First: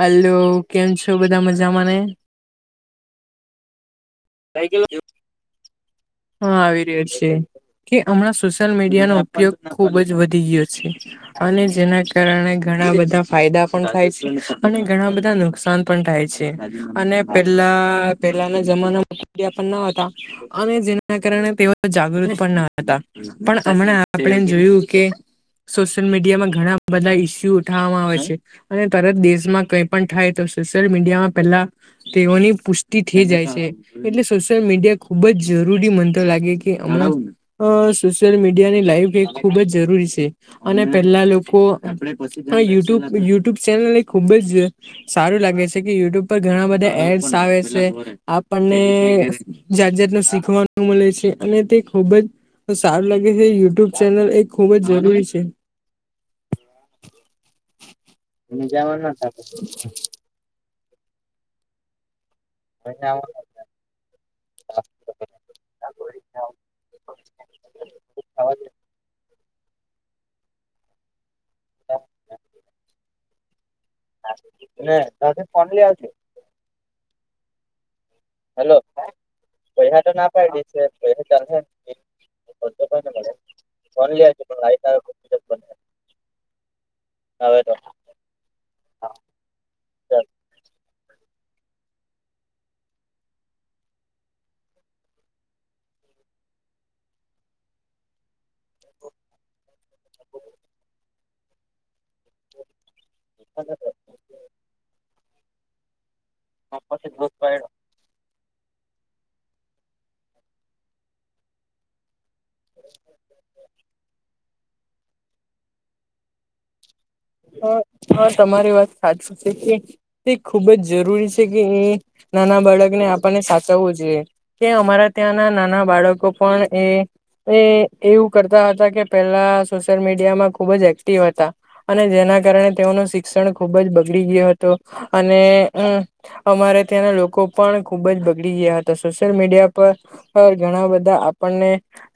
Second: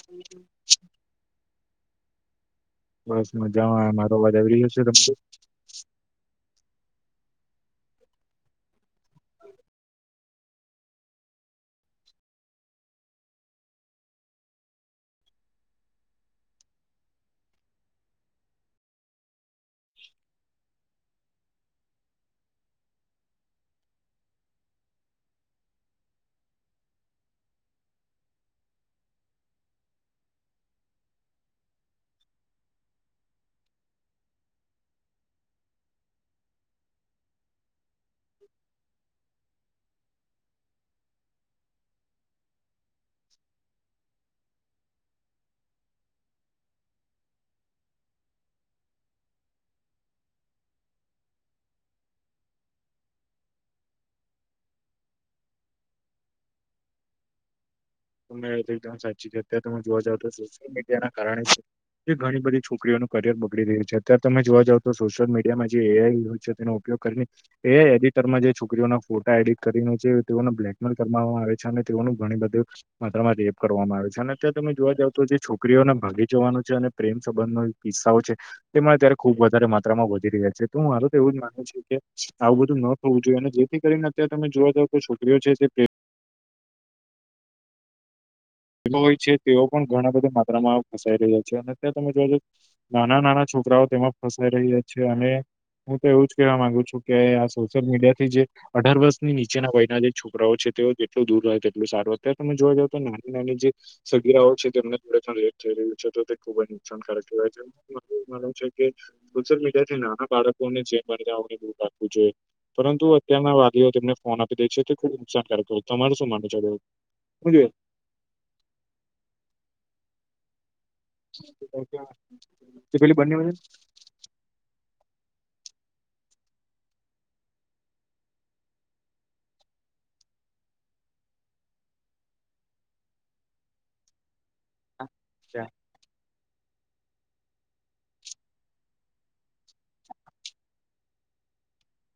Hello કેમ છો બધા મજામાંને. બસ મજામાં એમાં. હા આવી રયો છે. કે હમણાં સોશિયલ મીડિયાનો ઉપયોગ ખુબ જ વધી ગયો છે. અને જેના કારણે ઘણા બધા ફાયદા પણ થાય છે અને ઘણા બધા નુકસાન પણ થાય છે અને પેલા પેલાના જમાના માંિયા [inaudible] પણ ન હતા અને જેના કારણે તેઓ જાગૃત પણ ન હતા. પણ હમણા આપડે એમ જોયું કે. સોશિયલ મીડિયામાં ઘણા બધા ઈસ્યુ ઉઠાવવામાં આવે છે. અને તરત દેશમાં કઈ પણ થાય તો સોશિયલ મીડિયામાં પેલા તે ઓની પુષ્ટિ થઈ જાય છે. એટલે સોશિયલ મીડિયા ખુબ જ જરૂરી મનતો લાગે કે હમણાં અ. સોશિયલ મીડિયા ની લાઈફ એ ખૂબ જ જરૂરી છે. અને પેલા લોકો યુટુબ યુટ્યુબ ચેનલ એ ખુબ જ સારું લાગે છે કે યુટ્યુબ પર ઘણા બધા એડ્સ આવે છે અપ. આપણને જાત જાતનું શીખવાનું મળે છે અને તે ખૂબ જ તો સારું લાગે છે યુટ્યુબ ચેનલ એ ખૂબ જ જરૂરી છે. [unintelligible] મે તો એકદમ સાચી છે અત્યારે તમે જોવા જાવ તો સોશિયલ મીડિયા ના કારણે ઘણી બધી છોકરીઓ નુ કરિયર બગડી રહ્યું છે અત્યારે તમે જોવા જાવ તો સોશિયલ મીડિયામાં જે એઆઈ હોય છે તેનો ઉપયોગ કરીને એ એડિટરમાં જે છોકરીઓના ફોટા એડિટ કરીને જે તેઓને બ્લેકમેલ કરવામાં આવે છે અને તેઓનું ઘણી બધું માત્રામાં રેપ કરવામાં આવે છે. અત્યારે તમે જોવા જાવ તો જે છોકરીઓને ભાગી જવાનો છે અને પ્રેમ સંબંધ નો કિસ્સાઓ છે તેમાં અત્યારે ખુબ વધારે માત્રામાં વધી રહ્યા છે તો મારે તો એવું જ માનું છે. આવું બધું ન થવું જોઈએ અને જેથી કરીને અત્યારે તમે જોવા જાવ કે છોકરીઓ છે. હવે તો. હોય છે તેઓ પણ ઘણા બધા માત્રામાં ફસાઈ રહ્યા છે અને અત્યાર તમે જોવા જાવ નાના નાના છોકરાઓ તેમાં ફસાઈ રહ્યા છે અને હું તો એવું જ કેહેવા માંગુ છું કે આ સોશિયલ મીડિયા થી જે અઢાર વર્ષની નીચેના વયના જે છોકરાઓ છે તેઓ જેટલું દૂર રહે તેટલું સારું અત્યારે તમે જોવા જાવ તો ના ની જે સગીરાઓ છે તેમને થોડેણ લેટ થઈ રહ્યું છે તો તે ખુબ જ નુકસાનકારક કહેવાય છે. [unintelligible] માનવું છે કે સોશિયલ મીડિયા થી નાના બાળકોને [unintelligible] પરંતુ અત્યારના વાલીઓ તેમને ફોન આપી દે છે તે ખુબ નુકસાનકારક હોય તમાર શું માનું છે હા હા તમારી વાત સાચી છે કે તે ખુબ જ જરૂરી છે કે બાબતે? નાના તે બાળકને પેલી બંને આપણને સાચવવું જોઈએ. કે અમારા ત્યાંના નાના બાળકો પણ એ એ એવું કરતા હતા કે પેલા સોશિયલ મીડિયા માં ખુબ જ એક્ટિવ હતા. અને જેના કારણે તેઓનું શિક્ષણ ખુબ જ બગડી ગીયો હતો અને વચ્ચે અમારે ત્યાંના લોકો પણ ખુબ જ બગડી ગયા હતા સોશિયલ મીડિયા પર પર ઘણા બધા આપણને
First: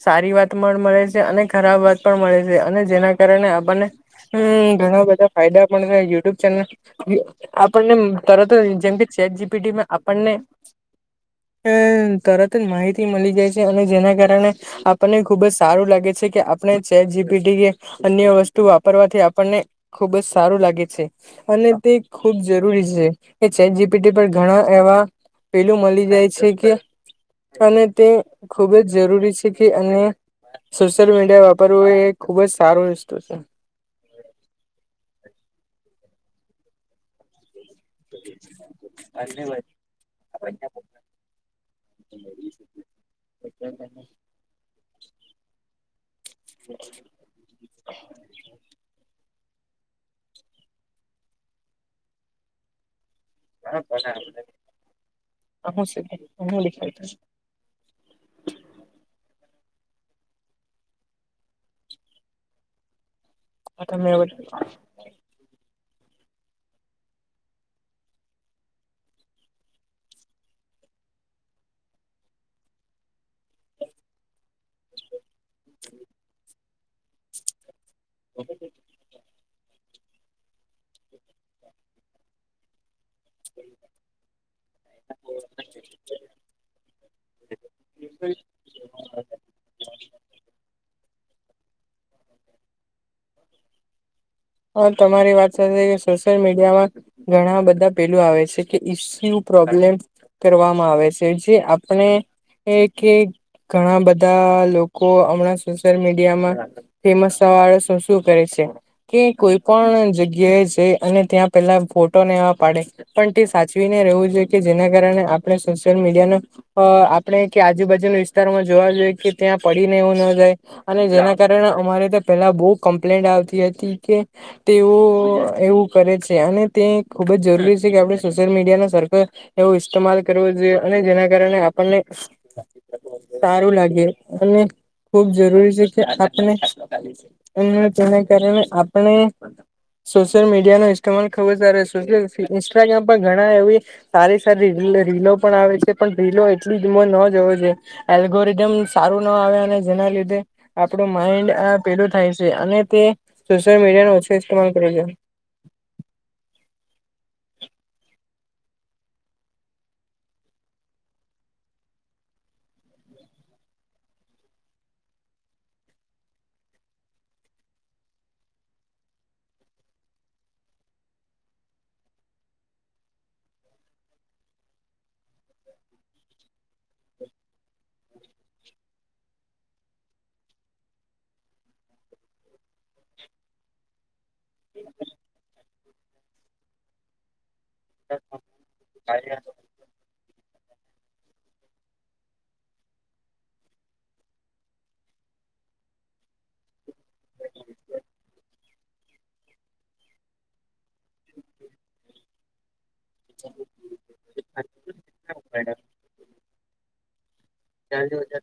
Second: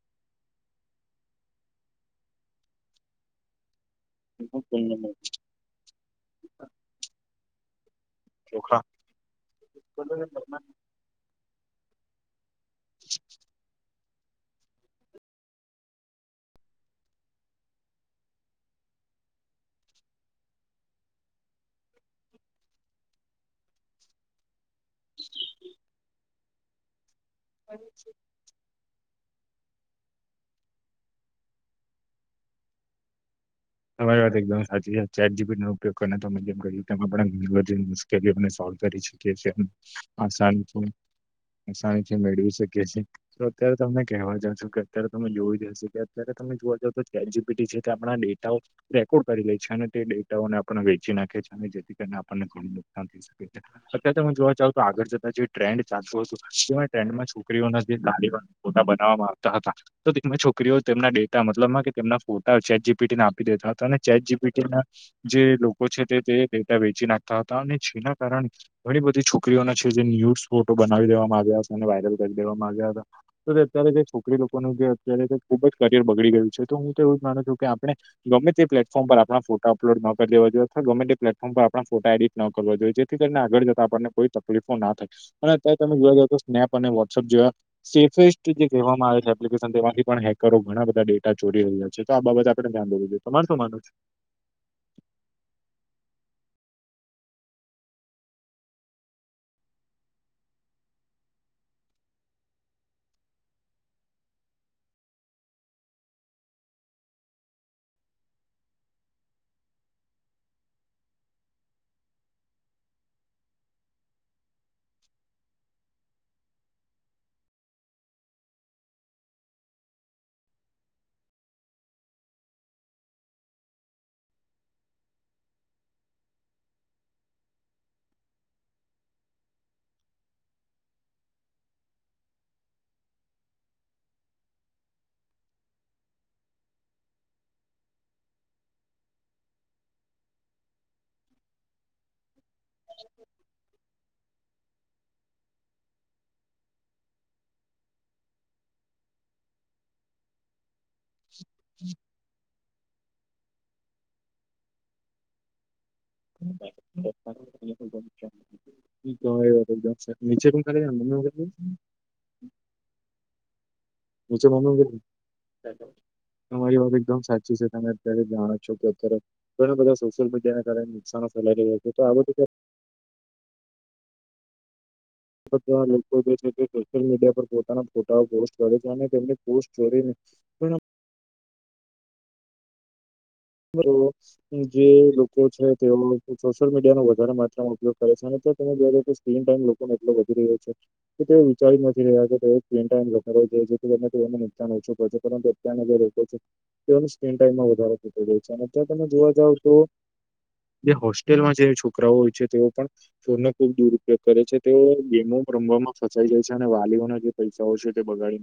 સારી વાત પણ મળે છે અને ખરાબ વાત પણ મળે છે અને જેના કારણે આપણને હમમ ઘણા બધા ફાયદા પણ થાય યુટ્યુબ ચેનલ આપણને તરત જ ચોખા જેમ કે ચેટ જીપીટીમાં આપણને અ તરત જ માહિતી મળી જાય છે અને જેના કારણે આપણને ખુબ જ સારું લાગે છે કે આપણે ચેટ જીપીટી કે અન્ય વસ્તુ વાપરવા થી આપણને ખુબ જ સારું લાગે છે અને તે ખૂબ જરૂરી છે કે ચેટ જીપીટી જીપીટી પર ઘણા એવા પહેલું મળી જાય છે કે અને તે ખૂબ જ જરૂરી છે કે અને સોશિયલ મીડિયા વાપરવું એ ખુબ જ સારું વસ્તુ છે. તમારી વાત એકદમ હાચી છે ચેટ જીપીટી નો ઉપયોગ કરને તમે જેમ કરયુ તેમ આપણા મુશ્કેલીઓને સોલ્વ કરી શકયે છે આસાન તો આસાનીથી મેળવી શકીએ છીએ તો અત્યારે તમને કેવા જશો કે અયારે તમે જોવી જશે કે અત્યારે તમે જોવા જઓ તો કે ચેટ જીપીટી છે કે આપણા ડે રેકોર્ડ કરી લે છે અને તે ડેટાઓને આપણ ને વેચી નાખે છે અને જેથી કરીને આપણને ઘણી શકે છે અત્યારે તો તમે જોવા જાવ તો આગળ જતા જે ટ્રેન્ડ હું ચાલતુ હતું હું તે દેખાય ટ્રેન્ડમાં છો છોકરીઓનેથી ગાડી પણ ફોટા બનાવવામાં આવતા હતા. તો તેમાં છોકરીઓ તેમના ડેટા મતલબમાં કે તેમના ફોટા ચેટ જીપીટીને આપી દે દેતા હતા ને ચેટ જીપીટી ના જે લોકો છે તે તે ડેટા વેચી નાખતા હતા અને જેના કારણે ઘણી બધી છોકરીઓના છે જે ન્યૂસ ફોટો બનાવી દેવામાં આવ્યા હતા અને વાયરલ કરી દેવામાં આવ્યા હતા. અત્યારે જે છોકરી લોકોનું જે અત્યારે ખુબ જ કરિયર બગડી ગયું છે તો હું તો એવું જ માનું છું કે આપણે ગમે તે પ્લેટ પ્લેટફોર્મ પર આપણા ફોટા અપલોડ ના કર દેવા જોઈએ અથવા ગમે તે પ્લેફોર્મ પર આપણા ફોટા એડિટ ન કરવા જોઈએ. જે થી કરીને આગળ જતા આપણને કોઈ તકલીફો ના થાય અને અત્યારે તમે જોવા જ તો સ્નેપ અને વોટ્સઅપ જેવા સેફેસ્ટ જે કહેવામાં આવે છે. એપ્લિકેશન તેમાંથી પણ હેકરો ઘણા બધા ડેટા ચોરી રહ્યા છે તો આ બાબત આપણે ધ્યાન દેવું જોઈએ તમાર શું માનવુ છે. હા તમારી વાત સાચી કે સોશિયલ મીડિયા માં ઘણા બધા પહેલું આવે છે કે ઈસ્યુ, પ્રોબ્લેમ કરવામાં આવે છે જે આપણે કે ઘણા બધા લોકો હમણાં સોશિયલ મીડિયામાં ફેમસ થાવા હારુ શું કરે છે. કે કોઈ પણ જગ્યા એ છે અને ત્યાં પેલા ફોટો ને એવા પાડે. પણ તે સાચવીને રહેવું જોઈએ કે જેના કારણે આપણે સોશિયલ મીડિયા નુ અ આપણેે કે આજુબાજુના વિસ્તારમાં જોવા જોઈએ કે ત્યાં પડીને એવું ન જાય અને જેના કારણે અમારે તા પહેલા બો કમ્પ્લેન્ટ આવતી હતી કે તેઓ એવું કરે છે અને તે ખુબ જ જરૂરી છે કે આપણે સોશિયલ મીડિયા ના સરકલ એવું ઇસ્તેમાલ કરવું જોઈએ અને જેના કારણે આપણને સારું લાગે અને ખુબ જરૂરી છે કે આપને અને તેના કારણે આપ અને સોશિયલ મીડિયા નો ઇસ્તમાલ ખૂબ સરસ સોશિયલ [unintelligible] ઇન્સ્ટાગ્રામ પર ઘણા એવી સારી સારી એટલે રીલો પણ આવે છે પણ રીલો એટલી જી માં ન જોવી જોઈએ. એલ્ગોરિધમ સારું ના આવે અને જેના લીધે આપણું માઇન્ડ આ પેલું થાય છે અને તે સોશિયલ મીડિયાનો ઓછો ઇસ્તમાલ કરે છે. [inaudible] તો હવે એવું કરે સાહેબ નીચે થી કર્યે ને તો એવું કરી [unintelligible] તમારી વાત એકદમ સાચી છે. તમે અત્યારે જાણો છો કે અત્યારે ઘણાં બધાં સોશિયલ મીડિયાના કારણે નુકસાનો ફેલાઈ રહ્યા છે, તો આ બધું કે બઘાં લોકો જે છે તે સોશિયલ મીડિયા પર પોતાના ફોટાઓ પોસ્ટ કરે છે અને તેમની પોસ્ટ ચોરીને કોઈનો હલો, જે લોકો છે તેઓ સોશિયલ મીડિયાનુ વધારે માત્રામાં ઉપયોગ પરેશાની છે, તમે જોઈ રહ કે સ્ક્રીન ટાઈમ લોકોને એટલો વધી રહ્યો છે. તેઓ વિચારી નથી રહ્યા કે [inaudible] નુકસાન ઓછું કર પરંતે ત્યાં જે લોકો છે તેઓની સ્કીન ટાઈમમાં વધારે થ છે અનેયાં તમે જોવા જાવ તો જે હોસ્ટેલમાં જે છોકરાઓ હોય છે, તેઓ પણ છોરને ખુબ દુરુપયોગ કરે છે તેઓ ગેમો રમવામાં ફસાઈ જાય છે અને વાલીઓને બી પૈસાઓ છે તે બગાડી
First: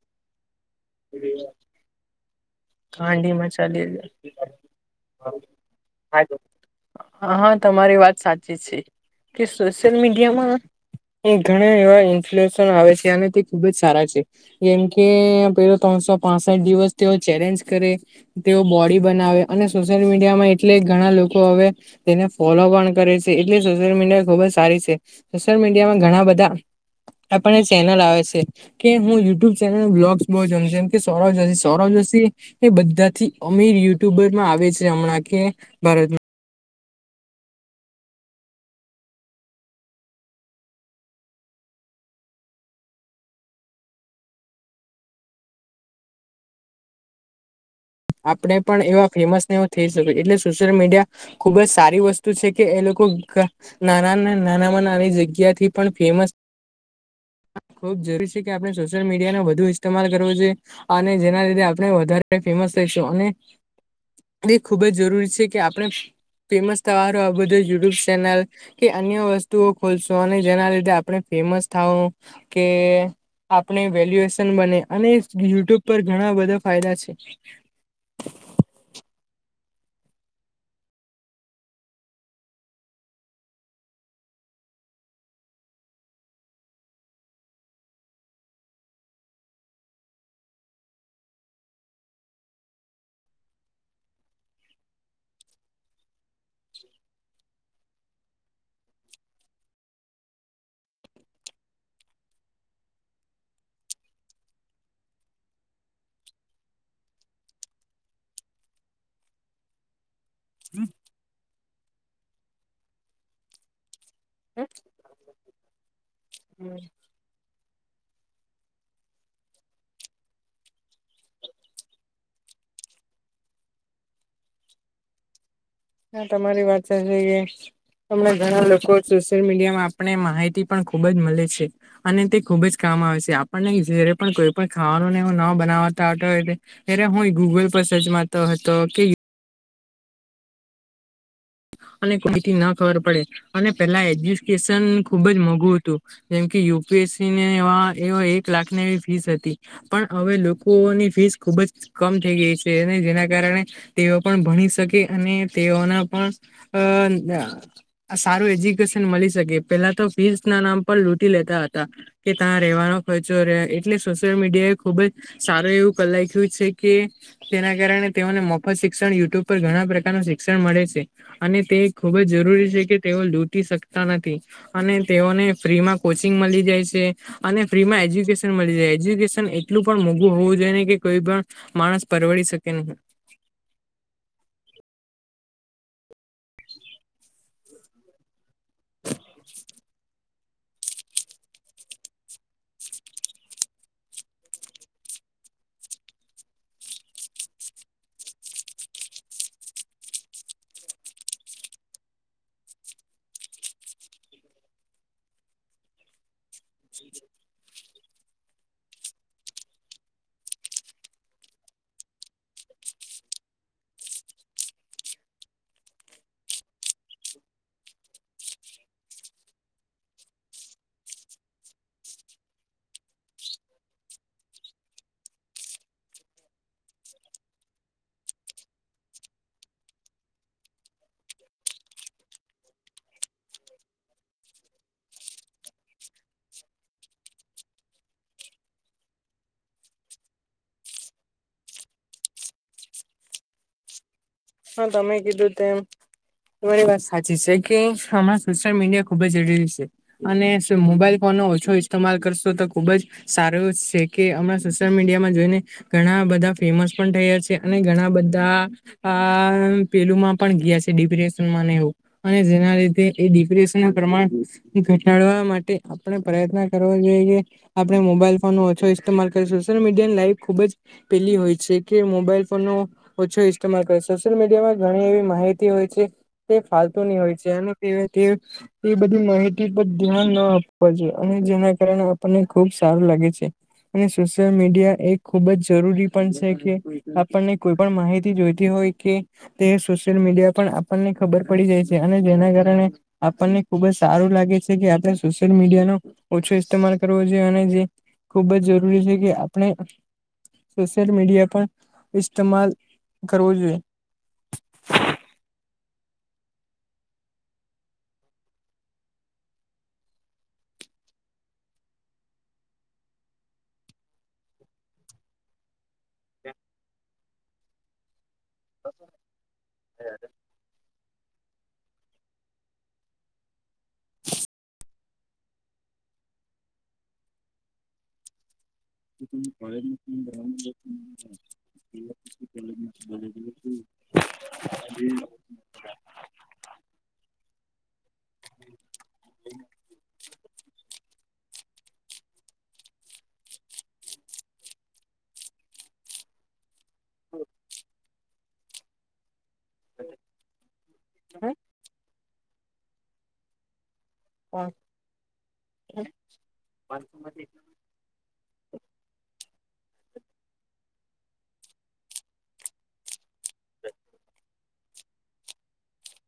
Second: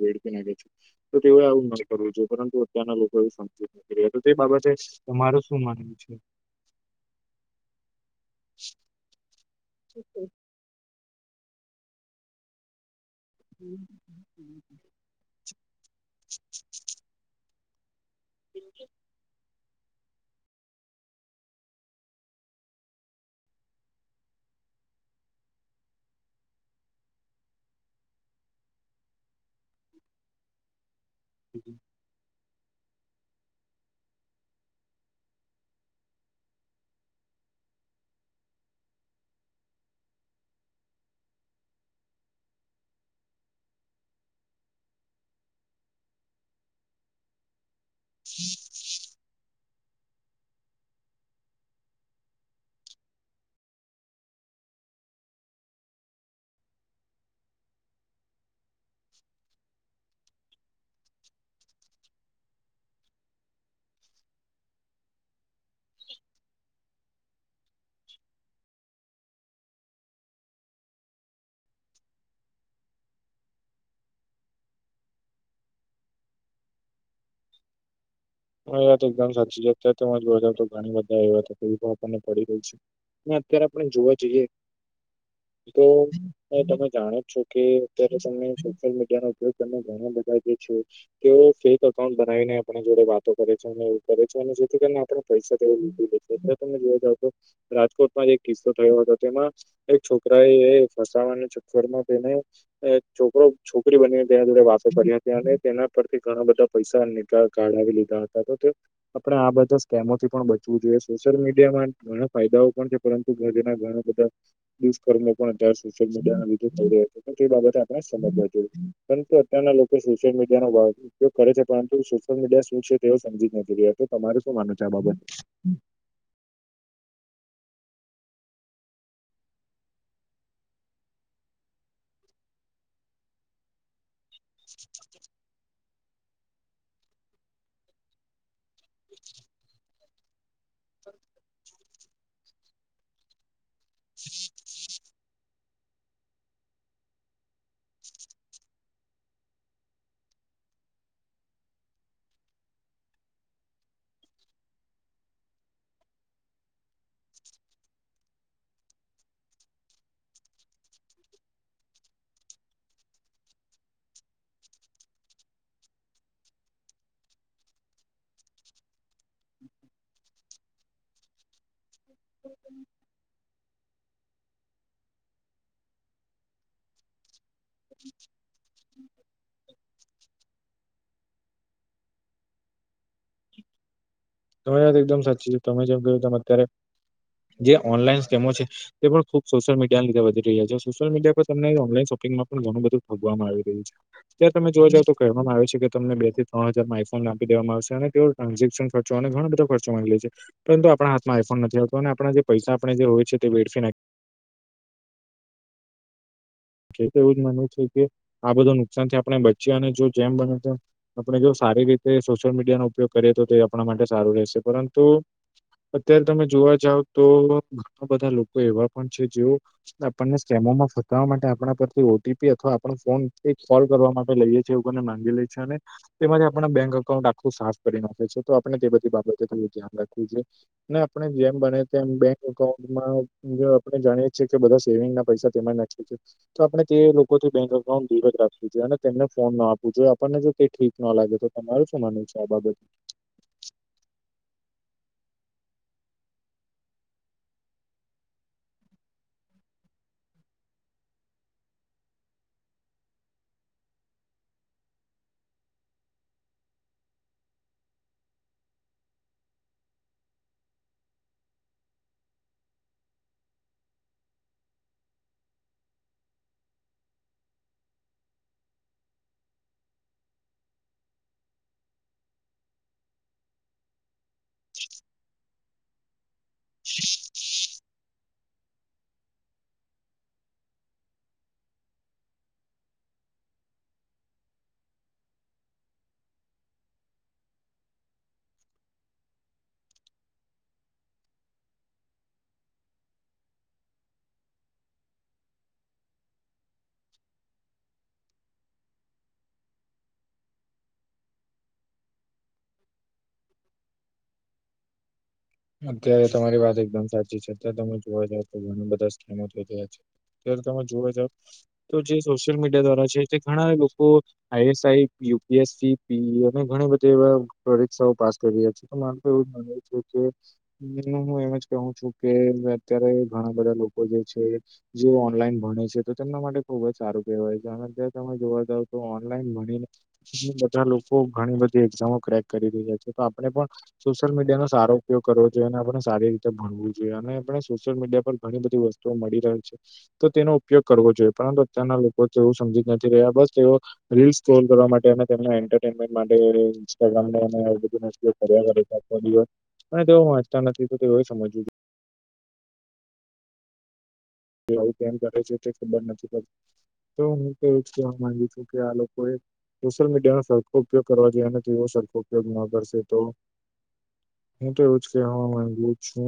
વેડફી નાખે છું તો તેઓએ આવું ન કરવું જો પરંતુ તાના લોકો એ ગાંડી સમજી મચાલી શકે તો તે બાબતે તમાર શું માનવું છે? હા હા, તમારી વાત સાચી છે કે સોશિયલ મીડિયામાં એ ઘણા એવા ઇન્ફલેશન આવે છે આનાથી ખુબ જ સારા છે જેમ કે પેલો ત્રણસો પાસેઠ દિવસ તેઓ ચેલેન્જ કરે. તેઓ બોડી બનાવે અને સોશિયલ મીડિયામાં એટલે ઘણા લોકો હવે તેને ફોલો પણ કરે છે. એટલે સોશિયલ મીડિયા ખુબ જ સારી છે. સોશિયલ મીડિયામાં ઘણાં બધાં આપણે ચેનલ આવે છે, કે હું યુટ્યુબ ચેનલ બ્લોગસ બો જેમ કે સૌરવ જોશી સૌરવ જોશી તે એ બધાંથી અમીર યુટુબરમાં આવે છે અમણાં કે ભારત આપડે પણ એવા ફેમસને એવું થેય શકે એટલે સોશિયલ મીડિયા ખુબ જ સારી વસ્તુ છે કે એ લોકો ગા નાના ને નાનામાં નાની જગ્યાથી પણ ફેમસ ખુબ જરૂરી છે કે આપણે સોશિયલ મીડિયાનો વધુ ઇસ્તેમાલ કરવો જોઈએ. અને જેના લીધે આપણે વધારે ફેમસ અને એ ખુબ જ જરૂરી છે કે આપણે ફેમસ તમારું આ બધુ યુટ્યુબ ચેનલ કે અન્ય વસ્તુઓ ખોલશો અને જેના લીધે આપણે ફેમસ થાવ કે આપણે વેલ્યુએશન બને અને યુટ્યુબ પર ઘણાં બધાં ફાયદા છે. હ, યા તો એકદમ સાચી છે. અત્યારે મજ તો ઘણી બધા એવા તકબો આપણને પડી રહી છે. ના અત્યારે આપણે જોવા જઈએ તો હ, તમે જાણો જ છો કે અત્યારે તમે સોશિયલ મીડિયા ઉપયોગ ત ઘણા બધા છે. તેઓ ફેક અકાઉન્ટ બનાવીને આપણા જોડે વાત કરે છે. એવું કરે છે. અને જેથી કરીને આપણે પૈસા તેવ વદે છે એ તમે જોઈ જાવ તો રાજકોટમાં જે કિસ્સો થયો હતો તેમાં એક છોકરાએ ફસાવાને ચક્કરમાં તેને છોકરો છોકરી બનીને તેના જોડે વાતો પડ્યા ત્યા ને તેના પરથી ઘણા બધા પૈસા નીકાળ કાઢાવી લેય. આપણે આ બધા સ્કેમોથી પણ બચવું જોઈએ સોશિયલ મીડિયામાં ઘણા ફાયદાઓ પણ છે પરંતુ ઘર જેના ઘણા બધા હ. દુષ્કર્મ પણ અત્યારે સોશિયલ મીડિયાના લીધે ચોરે. તે બાબતે આપણે સમજવા જોઈએ, પરંતુ અત્યારના લોકો સોશિયલ મીડિયાનો ભાવ ઉપયોગ કરે છે પરંતુ સોશિયલ મીડિયા શું છે તેઓ સમજી જ નથી રહ્યા તો તમારે શું માનવું છે આ બાબતે? હા, તમારી વાત [unintelligible] હમણાં ઘણાં લોકો સોશિયલ મીડિયામાં આપને માહિતી પણ ખુબ જ મળે છે. અને તે ખૂબ જ કામ આવે છે આપણને જયારે પણ કોઈ પણ ખાવાનુંને એવુ ન બનાવાતા આવતુ હોય તે અ્યારે હું ગૂગલ પર સર્ચ મારતો હતો કે- - અને કોઈથી ના ખબર પડે અને પેલા એજ્યુકેશન ખુબ જ મોંઘું હતું. જેમ કે યુપીએસસી ને એ એક લાખની એવી ફીસ હતી. પણ હવે લોકોની ફીસ ખુબ જ- - કમ થઈ ગઈ છે અને જેના કારણે તેઓ પણ ભણી શકે અને તેઓના પણ હ ના સારું એજ્યુકેશન મળી શકે પેલા તો ફી ના નામ પર લૂટી લેતા હતા કે ત્યાં રહેવાનો ખર્ચો રહે એટલે સોશિયલ મીડિયા એ ખુબ જ સારું એવું કલાખ્યું છે કે- - તેના કારણે તેઓને મફત શિક્ષણ યુટ્યુબ પર ઘણા પ્રકારનું શિક્ષણ મળે છે. અને તે ખુબ જ જરૂરી છે કે તેઓ લૂટી શકતા નથી અને તેઓને ફ્રી માં કોચિંગ મળી જાય છે. અને ફ્રી માં એજ્યુકેશન મળી જાય એજ્યુકેશન એટલું પણ મોઘું હોવું જોઈએ ને કે કોઈ પણ- - માણસ પરવડી શકે નહીં તમારી વાત એકદમ સાચી છે તમે જેમ કહ્યું તમે અત્યારે જે ઓનલાઈન સ્કેમો છે. તે પણ ખુબ સોશિયલ મડિયા ની વધી રહ્યા છે સોશિયલ મીડિયા- - તમને ઓનલાઈન શોપિંગમાં પણ ઘણું બધું ફગવામાં આવી રહ્યું છે. ત્યારે તમે જો જાવ તો કહેવામાં આવે છે કે તમને બે થી ત્રણ હજાર માં આઈફોન આપી દેવામાં આવશે અને તેઓ ટ્રાન્ઝેક્શન ખર ચો અને ઘણા બેધ ખર્ચ માગી લઈ છે. પરંતુ આપડા હાથમાંઈફોન નથી આવતો અને આપણા જે પૈસા આપણે જે હોય છે તે વેડફી નાખ- - તો એવું જ મનવું છે કે આ બધું નુકસાન થી આપણે બચ્યા અને જો જેમ બને તેમ- - આપણે જો સારી રીતે સોશિયલ મીડિયાનો ઉપયોગ કરીએ તો તે આપના માટે સારું રહેશે પરંતુ- - અત્યારે તમે જોવા જાવ તો ઘણા બધા લોકો એવા પણ છે જેઓ આપણને સ્ટેમો માં ફટવા માટે આ પણા પરથી ઓટીપી અથવા આપનું ફોન કોલ કરવા માટે લઈએ છે એવું કરીને માંગી લે છે અને તેમાંથી આપણા બેંક અઉન્ટ આખું સાફ કરી નાખે છે તો આપણે તે બધી બાબતે થડું ધ્યાન રાખવું જોઈએ. ને આપણે જેમ બને તેમ બેંક અકાઉન્ટમાં આપડે જાણીએ છીએ કે બધા સેવિંગ ના પૈસા તેમાં ના- - [inaudible] તો આપણે તે લોકોથી બેંક અઉન્ટ દૂર જ રાખવું જોઈએ અને તેમને ફોન ન આપવ જોએ આપણને જો ઠીક ના લાગે તો તમારું શું માનવું છે આ બાબત હા તમે કીધું તેમ તમારી વાત સાચી છે કે આમાં સોશિયલ મીડિયા ખુબ જ જરૂરી છે. અને મોબાઈલ ફોન નો ઓછો ઇસ્તેમાલ કરશો તો ખુબ જ સારું છે કે હમણાં સોશિયલ મીડિયામાં જોઈને. ઘણા બધા ફેમસ પણ થયા છે અને ઘણા બધા આ પેલુંમાં પણ ગયા છે ડિપ્રેશનમાં ને એવું અને જેના લીધે એ ડિપ્રેશન પ્રમાણ ઘટાડવા માટે આપણે પ્રયત્ન કરવો જોઈએ. આપણે મોબાઈલ ફોનનો ઓછો ઇસ્તેમાલ કરીશું સોશિયલ મીડિયા લાઈવ ખુબ જ પેલી હોય છે કે મોબાઈલ ફોનનો ઓછો સોશિયલ મીડિયામાં ઘણી એવી માહિતી હોય છે તે ફતુની હોય છે અને તે એ બધી માહિતી પર ધ્યાન ના આપવા જોઈએ અને જેના કારણે આપણને ખુબ સારું લાગે છે. અને સોશિયલ મીડિયા એ ખુબ જ જરૂરી પણ છે કે આપણને કોઈ પણ માહિતી જોઈ હોય કે તે સોશિયલ મીડિયા પણ આપણને ખબર પડી જાય છે અને જેના કારણે આપણને ખુબ જ સારું લાગે છે કે આપણે સોશિયલ મીડિયા નો ઓછો ઇસ્તેમાલ કરવો જોઈએ અને જે ખૂબ જ જરૂરી છે કે આપણે સોશિયલ મીડિયા પણ ઇસ્માલ કરવો જોઈએ. અત્યારે તમારી વાત એકદમ સાચી છે અત્યારે તમે જોવા જ તો ઘના બધા સ્કેમો થઇ રહયા છે. ત્યારે તમે જોવા જાવ તો જે સોશિયલ મીડિયા દ્વારા છે તે ઘણા લોકો- - I S I U P S C P અને ઘણી બધી એવા પરીક્ષાઓ પાસ- - કરી રહ્યા છે અને મારુ તો એમજ માનવું છે કે હમ હું એમજ કહું છું કે અત્યારે ઘણા બધા લોકો જે છે જે ઓનલાઈન ભણે છે તો તેમના માટે ખુબ જ સારું કહેવાય છે અને તમે જોવા જાવ તો ઓનલાઈન ભણીને ઘ બધા લોકો ઘણી બધી એક્ઝામો ક્રેક કરી રહ્યા છે. તો આપણે પણ સોશિયલ મીડિયા નોારો ઉપયોગ કરવો જોઈએ અને આપ સારી ભણવું જોઈએ અને સોશિયલ મીડિયા પર ઘણી બધી વસ્તુઓ મળી ર છે. તો તેનો ઉપયોગ કરવો જોઈએ પરંતુ અત્યારના લોકો તેવું સમજી જ નથી રહ્યા બસ તેઓ રીલ્સ કોલ કરવા માટે અને તેમના એન્ટરટેનમેન્ટ માટે તેઓ વાંચતા નથી તો તે સમજવું આવું કેમ કરે છે તે ખબર નથી પતી તો હું તો એવું જ કહેવા માંગુ છું કે આ લોકોએ સોશિયલ મીડિયા નો સરખો ઉપયોગ કરવા જોઈએ ને તો એવો સરખો ઉપયોગ ન કરશે તો કે હું